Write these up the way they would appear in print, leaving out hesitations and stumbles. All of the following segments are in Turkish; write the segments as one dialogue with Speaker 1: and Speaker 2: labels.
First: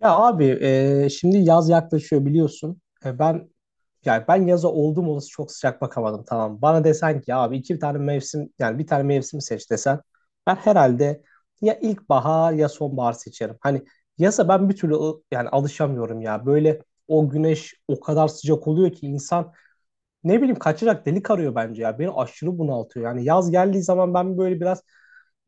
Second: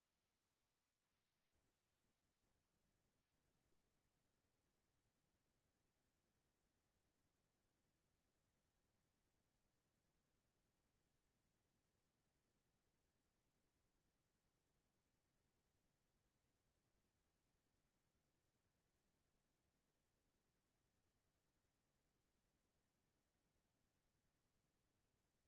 Speaker 1: Ya abi, şimdi yaz yaklaşıyor biliyorsun. Ben yaza oldum olası çok sıcak bakamadım, tamam. Bana desen ki abi iki tane mevsim, yani bir tane mevsim seç desen, ben herhalde ya ilkbahar ya sonbahar seçerim. Hani yaza ben bir türlü yani alışamıyorum ya. Böyle o güneş o kadar sıcak oluyor ki insan ne bileyim kaçacak delik arıyor bence ya. Beni aşırı bunaltıyor. Yani yaz geldiği zaman ben böyle biraz,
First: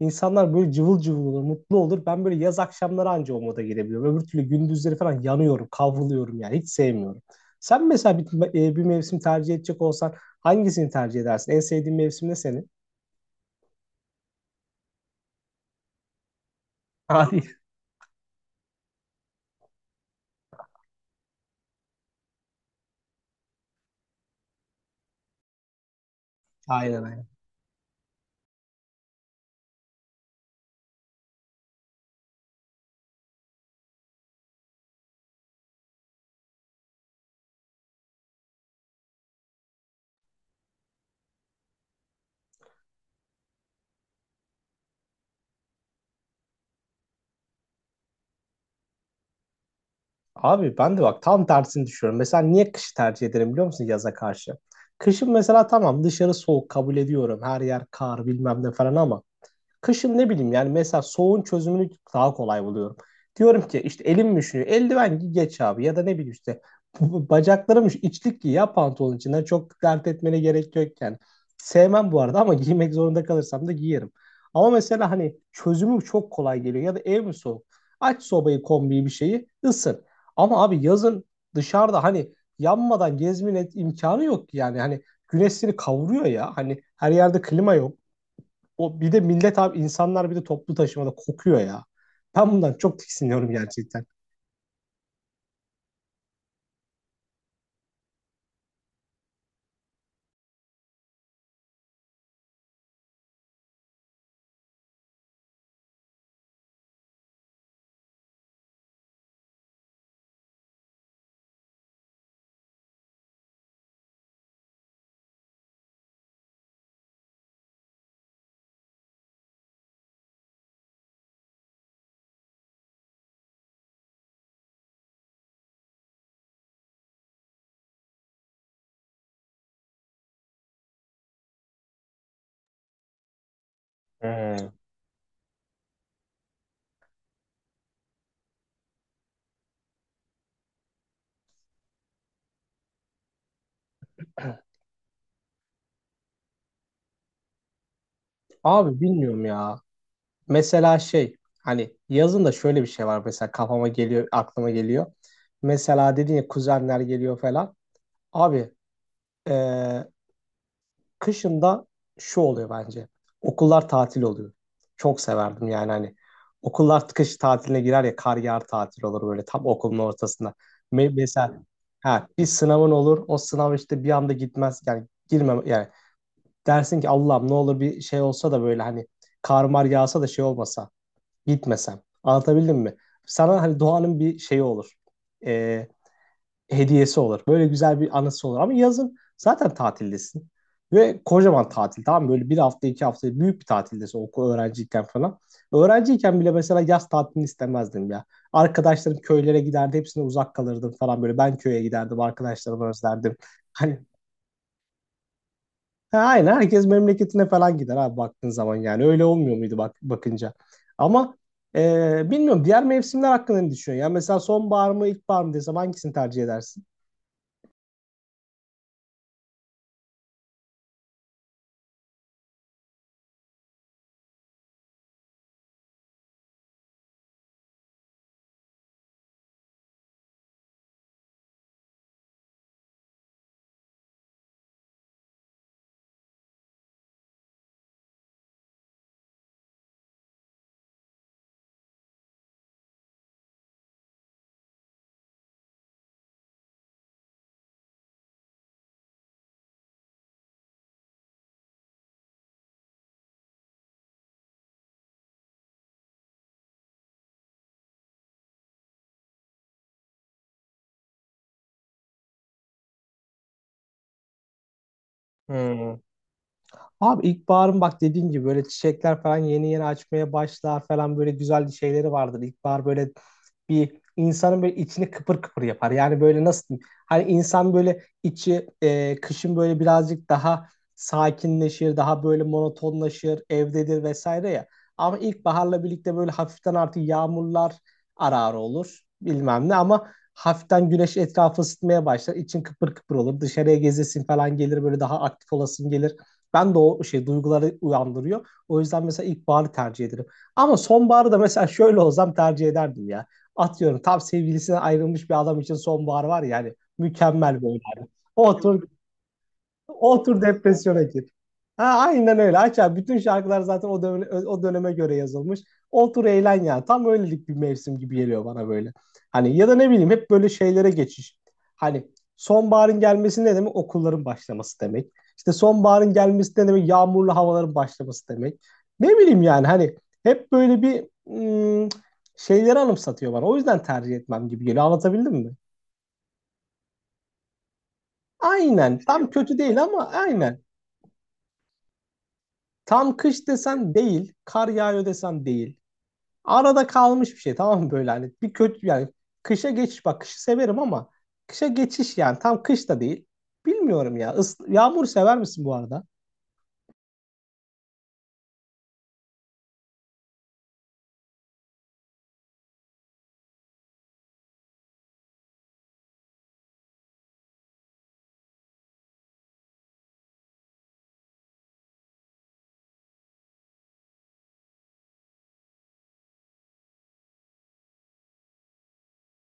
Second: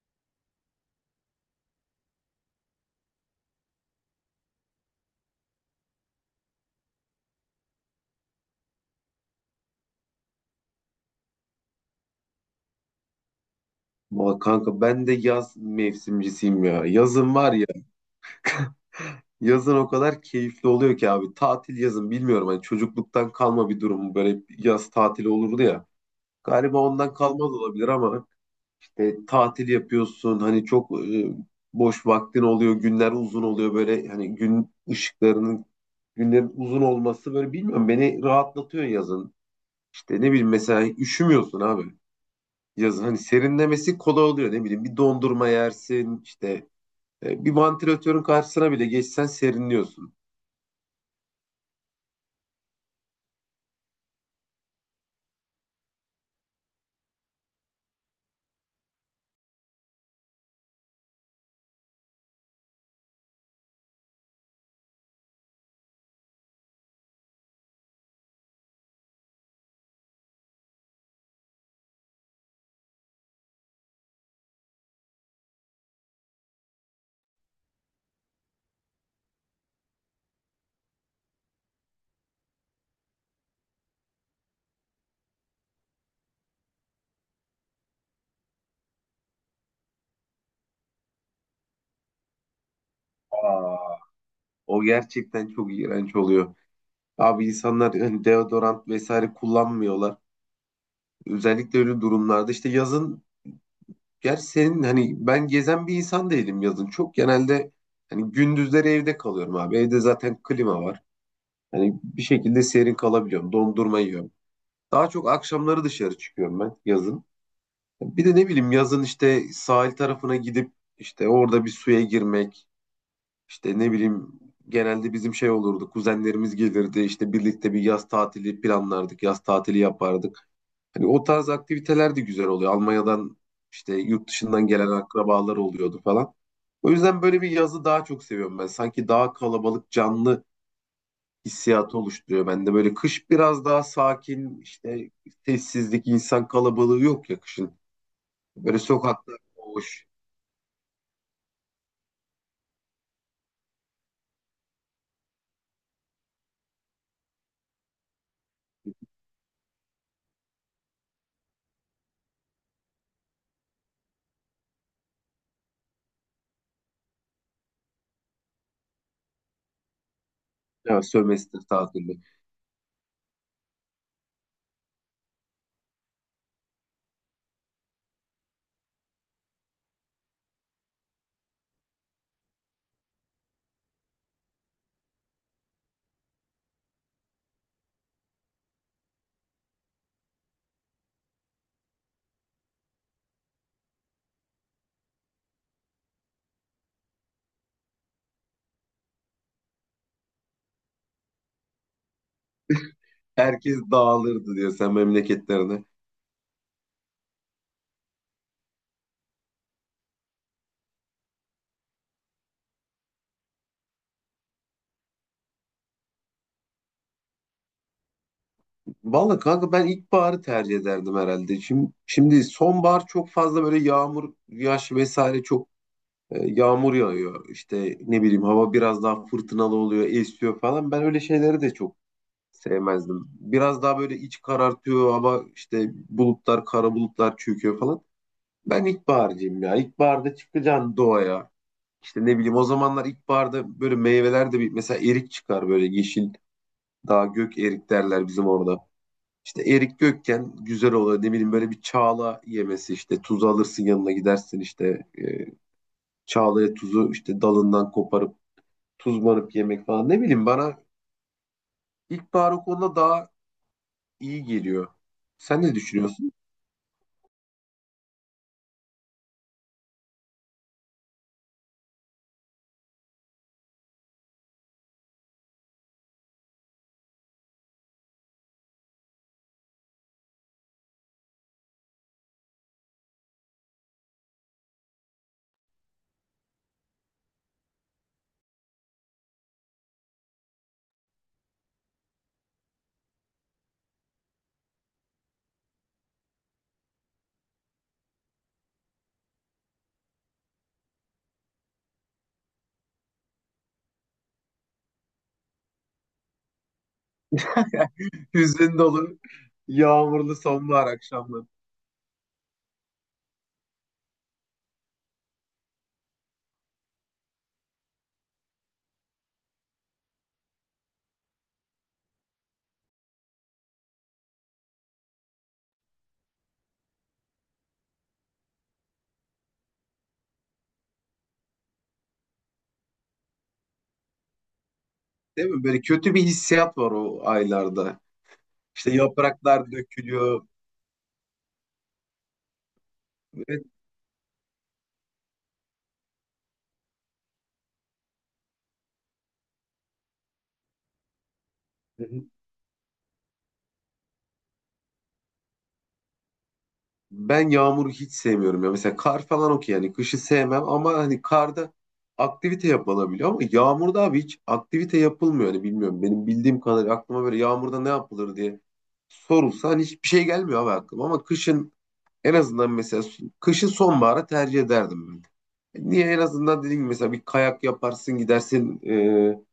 Speaker 1: insanlar böyle cıvıl cıvıl olur, mutlu olur. Ben böyle yaz akşamları anca o moda girebiliyorum. Öbür türlü gündüzleri falan yanıyorum, kavruluyorum yani. Hiç sevmiyorum. Sen mesela bir, bir mevsim tercih edecek olsan hangisini tercih edersin? En sevdiğin mevsim ne senin?
Speaker 2: Ama kanka ben de yaz mevsimcisiyim ya. Yazın
Speaker 1: Abi,
Speaker 2: var ya. Yazın o kadar keyifli oluyor ki abi. Tatil yazın bilmiyorum. Hani çocukluktan kalma bir durum. Böyle yaz tatili olurdu ya. Galiba
Speaker 1: aynen
Speaker 2: ondan
Speaker 1: aynen.
Speaker 2: kalmaz olabilir ama işte tatil yapıyorsun. Hani çok boş vaktin oluyor. Günler uzun oluyor böyle. Hani gün ışıklarının günlerin uzun olması böyle bilmiyorum. Beni rahatlatıyor yazın. İşte ne bileyim mesela üşümüyorsun abi. Yazın hani serinlemesi kolay oluyor. Ne bileyim bir dondurma yersin işte. Bir vantilatörün karşısına bile geçsen serinliyorsun.
Speaker 1: Abi ben de bak tam tersini düşünüyorum. Mesela niye kışı tercih ederim biliyor musun yaza karşı? Kışın mesela tamam, dışarı soğuk, kabul ediyorum. Her yer kar bilmem ne falan ama kışın ne bileyim yani mesela soğuğun çözümünü daha kolay buluyorum. Diyorum ki işte elim üşüyor, eldiven giy geç abi, ya da ne bileyim işte bacaklarım üşüyor, İçlik giy ya pantolon içinden, çok dert etmene gerek yok yani. Sevmem bu arada ama giymek zorunda kalırsam da giyerim. Ama mesela hani çözümü çok kolay geliyor. Ya da ev mi soğuk? Aç sobayı, kombiyi, bir şeyi, ısın. Ama abi yazın dışarıda hani yanmadan gezmenin imkanı yok ki yani. Hani güneş seni kavuruyor ya. Hani her yerde klima yok. O bir de millet abi, insanlar bir de toplu taşımada kokuyor ya. Ben bundan çok tiksiniyorum
Speaker 2: Aa,
Speaker 1: gerçekten.
Speaker 2: o gerçekten çok iğrenç oluyor. Abi insanlar hani deodorant vesaire kullanmıyorlar. Özellikle öyle durumlarda işte yazın gerçi senin hani ben gezen bir insan değilim yazın. Çok genelde hani gündüzleri evde kalıyorum abi. Evde zaten klima var. Hani bir şekilde serin kalabiliyorum. Dondurma yiyorum. Daha çok akşamları dışarı çıkıyorum ben yazın. Bir de ne bileyim yazın işte sahil tarafına gidip işte orada bir suya girmek. İşte ne bileyim genelde bizim şey olurdu. Kuzenlerimiz gelirdi işte birlikte bir yaz tatili planlardık. Yaz tatili yapardık. Hani o tarz aktiviteler de güzel oluyor. Almanya'dan işte yurt dışından
Speaker 1: Hmm.
Speaker 2: gelen akrabalar oluyordu falan. O yüzden böyle bir yazı daha çok seviyorum ben. Sanki daha kalabalık, canlı hissiyatı oluşturuyor bende. Böyle kış biraz daha sakin, işte sessizlik, insan kalabalığı yok ya kışın. Böyle
Speaker 1: Abi
Speaker 2: sokaklar
Speaker 1: bilmiyorum ya.
Speaker 2: boş.
Speaker 1: Mesela şey, hani yazın da şöyle bir şey var mesela, kafama geliyor, aklıma geliyor. Mesela dedin ya kuzenler geliyor falan. Abi, e, kışında şu oluyor bence. Okullar tatil oluyor. Çok severdim yani hani. Okullar kış tatiline girer ya, kar yağar tatil olur böyle tam okulun ortasında.
Speaker 2: Ya
Speaker 1: Mesela
Speaker 2: sömestr tatili.
Speaker 1: ha, bir sınavın olur, o sınav işte bir anda gitmez, yani girmem yani, dersin ki Allah'ım ne olur bir şey olsa da böyle hani kar mar yağsa da şey olmasa, gitmesem, anlatabildim mi? Sana hani doğanın bir şeyi olur, Ee, hediyesi olur. Böyle güzel bir anısı olur. Ama yazın zaten tatildesin. Ve kocaman tatil, tamam mı? Böyle bir hafta iki hafta büyük bir tatildesin okul öğrenciyken falan. Öğrenciyken bile mesela yaz tatilini istemezdim ya. Arkadaşlarım köylere giderdi, hepsine uzak kalırdım falan böyle. Ben köye giderdim, arkadaşlarımı özlerdim.
Speaker 2: Herkes
Speaker 1: Hani
Speaker 2: dağılırdı diyor sen memleketlerine.
Speaker 1: ha, aynen herkes memleketine falan gider abi baktığın zaman, yani öyle olmuyor muydu bak bakınca. Ama bilmiyorum, diğer mevsimler hakkında ne düşünüyorsun? Yani mesela sonbahar mı ilkbahar mı desem hangisini tercih edersin?
Speaker 2: Vallahi kanka ben ilkbaharı tercih ederdim herhalde. Şimdi sonbahar çok fazla böyle yağmur, yaş vesaire çok yağmur yağıyor. İşte ne bileyim hava biraz daha fırtınalı oluyor, esiyor falan. Ben öyle şeyleri de çok sevmezdim. Biraz daha böyle iç karartıyor hava işte bulutlar, kara bulutlar çöküyor falan. Ben ilkbaharcıyım ya. İlkbaharda çıkacaksın doğaya. İşte ne bileyim o zamanlar ilkbaharda böyle meyveler de bir mesela erik çıkar böyle yeşil. Daha gök erik derler bizim orada. İşte Erik Gökçen güzel oluyor. Ne bileyim böyle bir çağla yemesi işte tuzu alırsın yanına gidersin işte çağlaya tuzu işte dalından koparıp tuzlanıp yemek falan. Ne bileyim bana ilkbahar o konuda daha iyi geliyor. Sen ne
Speaker 1: Hmm.
Speaker 2: düşünüyorsun?
Speaker 1: Abi ilkbaharın bak dediğin gibi böyle çiçekler falan yeni yeni açmaya başlar falan, böyle güzel şeyleri vardır. İlkbahar böyle bir insanın böyle içini kıpır kıpır yapar. Yani böyle nasıl diyeyim? Hani insan böyle içi kışın böyle birazcık daha sakinleşir, daha böyle monotonlaşır, evdedir vesaire ya. Ama ilkbaharla birlikte böyle hafiften artık yağmurlar arar olur bilmem ne, ama hafiften güneş etrafı ısıtmaya başlar. İçin kıpır kıpır olur. Dışarıya gezesin falan gelir, böyle daha aktif olasın gelir. Ben de o şey duyguları uyandırıyor. O yüzden mesela ilkbaharı tercih ederim. Ama sonbaharı da mesela şöyle olsam tercih ederdim ya. Atıyorum tam sevgilisinden ayrılmış bir adam için sonbahar var ya hani, mükemmel böyle. Yani.
Speaker 2: Hüzün
Speaker 1: Otur,
Speaker 2: dolu
Speaker 1: o
Speaker 2: yağmurlu
Speaker 1: otur
Speaker 2: sonbahar
Speaker 1: depresyona gir.
Speaker 2: akşamları.
Speaker 1: Ha, aynen öyle. Aç abi. Bütün şarkılar zaten o döneme, o döneme göre yazılmış. Otur eğlen ya. Tam öylelik bir mevsim gibi geliyor bana böyle. Hani ya da ne bileyim hep böyle şeylere geçiş. Hani sonbaharın gelmesi ne demek? Okulların başlaması demek. İşte sonbaharın gelmesi ne demek? Yağmurlu havaların başlaması demek. Ne bileyim yani hani hep böyle bir ım, şeyleri anımsatıyor bana. O yüzden tercih etmem gibi geliyor. Anlatabildim
Speaker 2: Değil
Speaker 1: mi?
Speaker 2: mi? Böyle kötü bir hissiyat var o aylarda. İşte
Speaker 1: Aynen. Şey, tam kötü
Speaker 2: yapraklar
Speaker 1: değil ama
Speaker 2: dökülüyor.
Speaker 1: aynen. Tam kış
Speaker 2: Evet.
Speaker 1: desen değil, kar yağıyor desen değil. Arada kalmış bir şey, tamam mı, böyle hani bir kötü yani. Kışa geçiş, bak kışı severim ama kışa geçiş yani tam kış da değil. Bilmiyorum ya. Is yağmur sever misin bu arada?
Speaker 2: Ben yağmuru hiç sevmiyorum ya. Mesela kar falan okey yani kışı sevmem ama hani karda aktivite yapılabiliyor ama yağmurda abi hiç aktivite yapılmıyor. Hani bilmiyorum benim bildiğim kadarıyla aklıma böyle yağmurda ne yapılır diye sorulsa hani hiçbir şey gelmiyor abi aklıma ama kışın en azından mesela kışın sonbahara tercih ederdim ben. Niye en azından dediğim gibi mesela bir kayak yaparsın gidersin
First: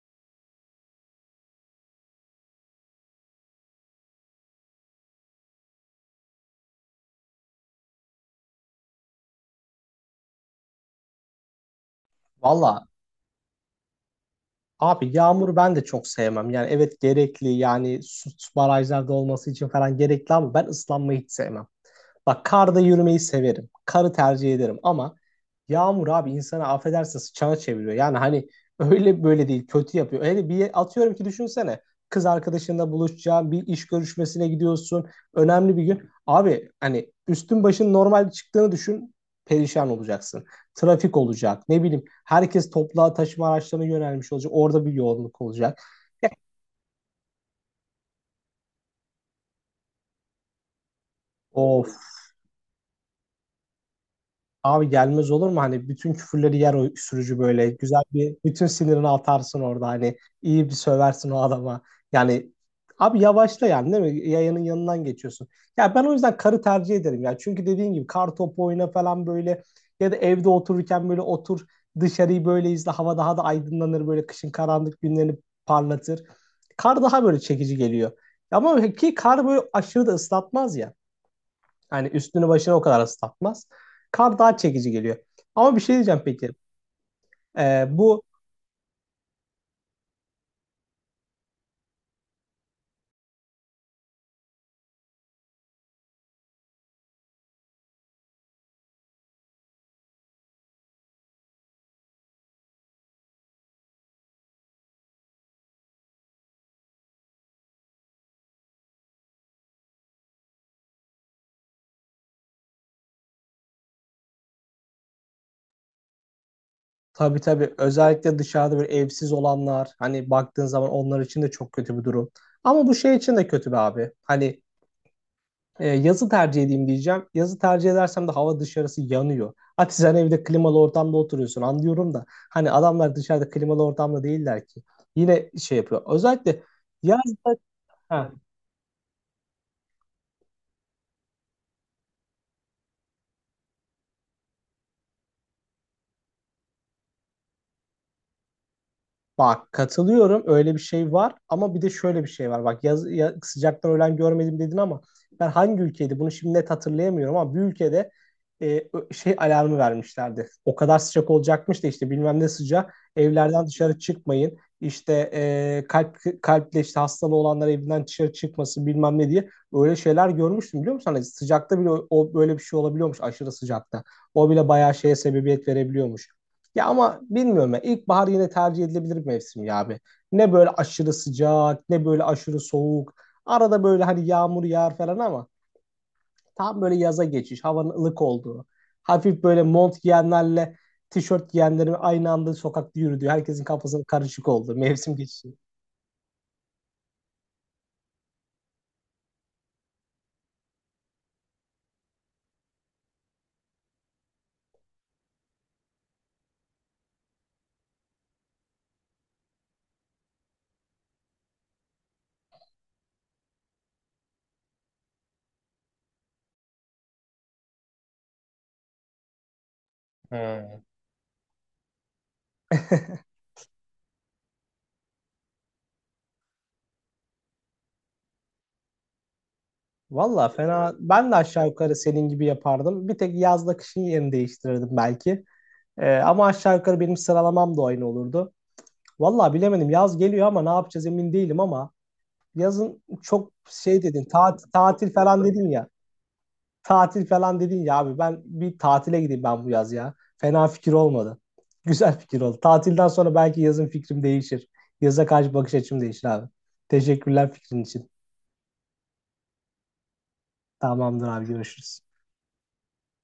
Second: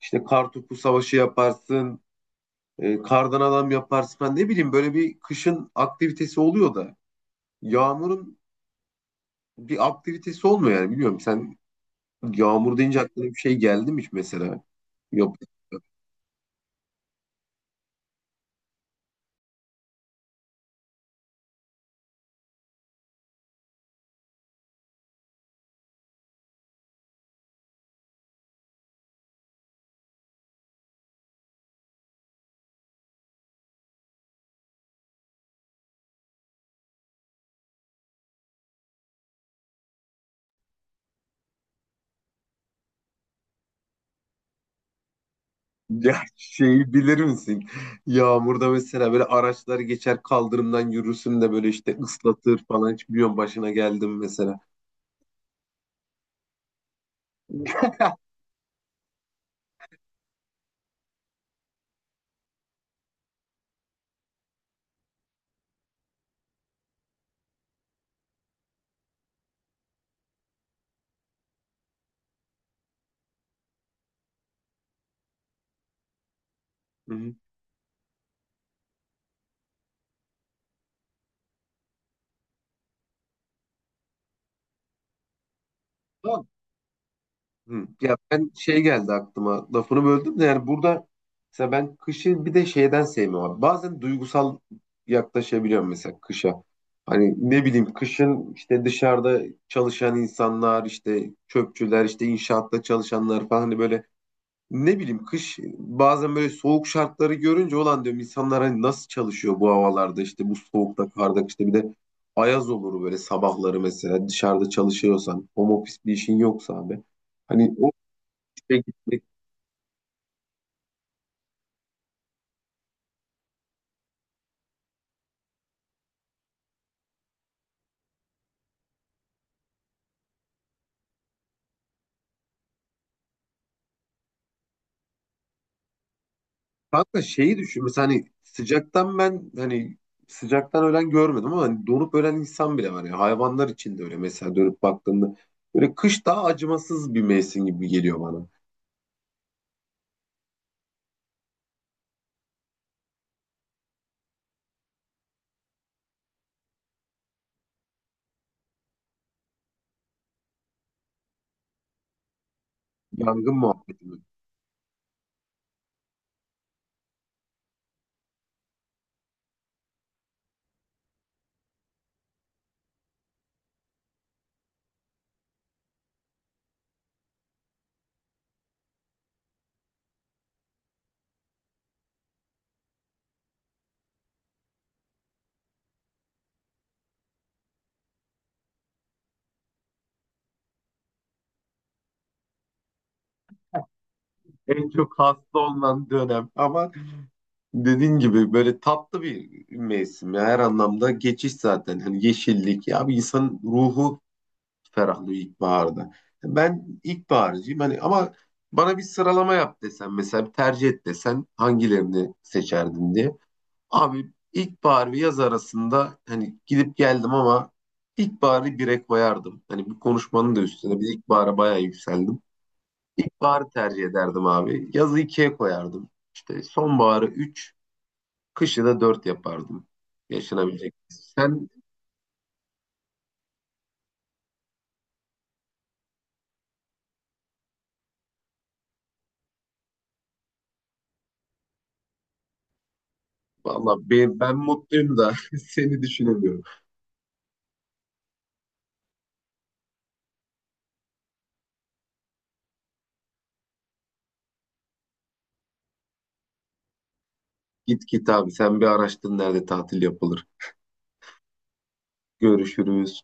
Speaker 2: işte kar topu savaşı yaparsın kardan adam yaparsın ben ne bileyim böyle bir kışın aktivitesi oluyor da. Yağmurun bir aktivitesi olmuyor yani biliyorum. Sen yağmur
Speaker 1: Valla
Speaker 2: deyince aklına bir şey geldi mi hiç mesela?
Speaker 1: abi
Speaker 2: Yok.
Speaker 1: yağmuru ben de çok sevmem. Yani evet gerekli, yani su, su barajlarda olması için falan gerekli, ama ben ıslanmayı hiç sevmem. Bak karda yürümeyi severim. Karı tercih ederim ama yağmur abi, insana affedersin sıçana çeviriyor. Yani hani öyle böyle değil, kötü yapıyor. Öyle bir atıyorum ki, düşünsene kız arkadaşınla buluşacağın bir iş görüşmesine gidiyorsun. Önemli bir gün. Abi hani üstün başın normal çıktığını düşün, perişan olacaksın. Trafik olacak, ne bileyim herkes toplu taşıma araçlarına yönelmiş olacak. Orada bir yoğunluk olacak.
Speaker 2: Ya şeyi bilir misin? Yağmurda mesela böyle araçlar geçer kaldırımdan yürürsün de böyle
Speaker 1: Of.
Speaker 2: işte ıslatır falan. Hiç biliyorum başına geldim mesela.
Speaker 1: Abi gelmez olur mu? Hani bütün küfürleri yer o sürücü böyle. Güzel bir, bütün sinirini atarsın orada. Hani iyi bir söversin o adama. Yani abi yavaşla yani, değil mi? Yayanın yanından geçiyorsun. Ya ben o yüzden karı tercih ederim ya. Çünkü dediğin gibi kar topu oyna falan böyle, ya da evde otururken böyle otur, dışarıyı böyle izle. Hava daha da aydınlanır, böyle kışın karanlık günlerini parlatır. Kar
Speaker 2: Hı
Speaker 1: daha
Speaker 2: hı.
Speaker 1: böyle çekici geliyor. Ama ki kar böyle aşırı da ıslatmaz ya. Yani üstünü başına o kadar ıslatmaz. Kar daha çekici geliyor. Ama bir şey diyeceğim peki. Ee,
Speaker 2: Hı. Ya
Speaker 1: bu
Speaker 2: ben şey geldi aklıma lafını böldüm de yani burada mesela ben kışı bir de şeyden sevmiyorum. Bazen duygusal yaklaşabiliyorum mesela kışa. Hani ne bileyim kışın işte dışarıda çalışan insanlar işte çöpçüler işte inşaatta çalışanlar falan hani böyle ne bileyim kış bazen böyle soğuk şartları görünce olan diyorum insanlar hani nasıl çalışıyor bu havalarda işte bu soğukta karda işte bir de ayaz olur böyle sabahları mesela dışarıda çalışıyorsan home office bir işin yoksa abi.
Speaker 1: tabii tabii,
Speaker 2: Hani
Speaker 1: özellikle dışarıda bir
Speaker 2: peki, peki.
Speaker 1: evsiz olanlar, hani baktığın zaman onlar için de çok kötü bir durum. Ama bu şey için de kötü be abi. Hani yazı tercih edeyim diyeceğim. Yazı tercih edersem de hava dışarısı yanıyor. Hadi sen evde klimalı ortamda oturuyorsun anlıyorum da, hani adamlar dışarıda klimalı ortamda değiller ki. Yine şey yapıyor. Özellikle
Speaker 2: Kanka
Speaker 1: yazda.
Speaker 2: şeyi düşün. Mesela hani
Speaker 1: Heh.
Speaker 2: sıcaktan ben hani sıcaktan ölen görmedim ama hani donup ölen insan bile var. Ya hayvanlar için de öyle mesela dönüp baktığında. Böyle kış daha acımasız bir mevsim gibi geliyor bana.
Speaker 1: Bak katılıyorum, öyle bir şey var, ama bir de şöyle bir şey var. Bak yaz, sıcaktan ölen görmedim dedin ama ben hangi ülkeydi bunu şimdi net hatırlayamıyorum, ama bir ülkede şey alarmı vermişlerdi. O kadar sıcak olacakmış da, işte bilmem ne sıcak,
Speaker 2: Yangın
Speaker 1: evlerden dışarı
Speaker 2: muhabbeti.
Speaker 1: çıkmayın, İşte kalple işte hastalığı olanlar evinden dışarı çıkmasın bilmem ne diye, öyle şeyler görmüştüm biliyor musun? Hani sıcakta bile o, o böyle bir şey olabiliyormuş aşırı sıcakta. O bile bayağı şeye sebebiyet verebiliyormuş. Ya ama bilmiyorum ya. İlkbahar yine tercih edilebilir bir mevsim ya abi. Ne böyle aşırı sıcak, ne böyle aşırı soğuk. Arada böyle hani yağmur yağar falan ama tam böyle yaza geçiş, havanın ılık olduğu. Hafif böyle mont giyenlerle tişört giyenlerin aynı anda sokakta yürüdüğü, herkesin kafasının karışık olduğu
Speaker 2: En
Speaker 1: mevsim
Speaker 2: çok
Speaker 1: geçişi.
Speaker 2: hasta olunan dönem. Ama dediğin gibi böyle tatlı bir mevsim. Ya her anlamda geçiş zaten. Hani yeşillik. Ya bir insanın ruhu ferahlıyor ilkbaharda. Ben ilkbaharcıyım hani ama bana bir sıralama yap desen mesela bir tercih et desen hangilerini seçerdin diye. Abi ilkbahar ve yaz arasında hani gidip geldim ama ilkbaharı bire koyardım. Hani bu konuşmanın da üstüne bir ilkbahara bayağı yükseldim. İlkbaharı tercih ederdim abi. Yazı ikiye koyardım. İşte sonbaharı üç, kışı da dört yapardım.
Speaker 1: Valla fena.
Speaker 2: Yaşanabilecek.
Speaker 1: Ben de aşağı
Speaker 2: Sen
Speaker 1: yukarı senin gibi yapardım. Bir tek yazla kışın yerini değiştirirdim belki. Ama aşağı yukarı benim sıralamam da aynı olurdu. Valla bilemedim. Yaz geliyor ama ne yapacağız emin değilim ama, yazın çok
Speaker 2: valla
Speaker 1: şey dedin,
Speaker 2: ben
Speaker 1: tatil, tatil
Speaker 2: mutluyum da
Speaker 1: falan dedin ya.
Speaker 2: seni düşünemiyorum.
Speaker 1: Tatil falan dedin ya abi, ben bir tatile gideyim ben bu yaz ya. Fena fikir olmadı. Güzel fikir oldu. Tatilden sonra belki yazın fikrim değişir. Yaza karşı bakış açım değişir abi. Teşekkürler fikrin için.
Speaker 2: Git git abi sen bir araştır nerede tatil yapılır.
Speaker 1: Tamamdır abi, görüşürüz.
Speaker 2: Görüşürüz.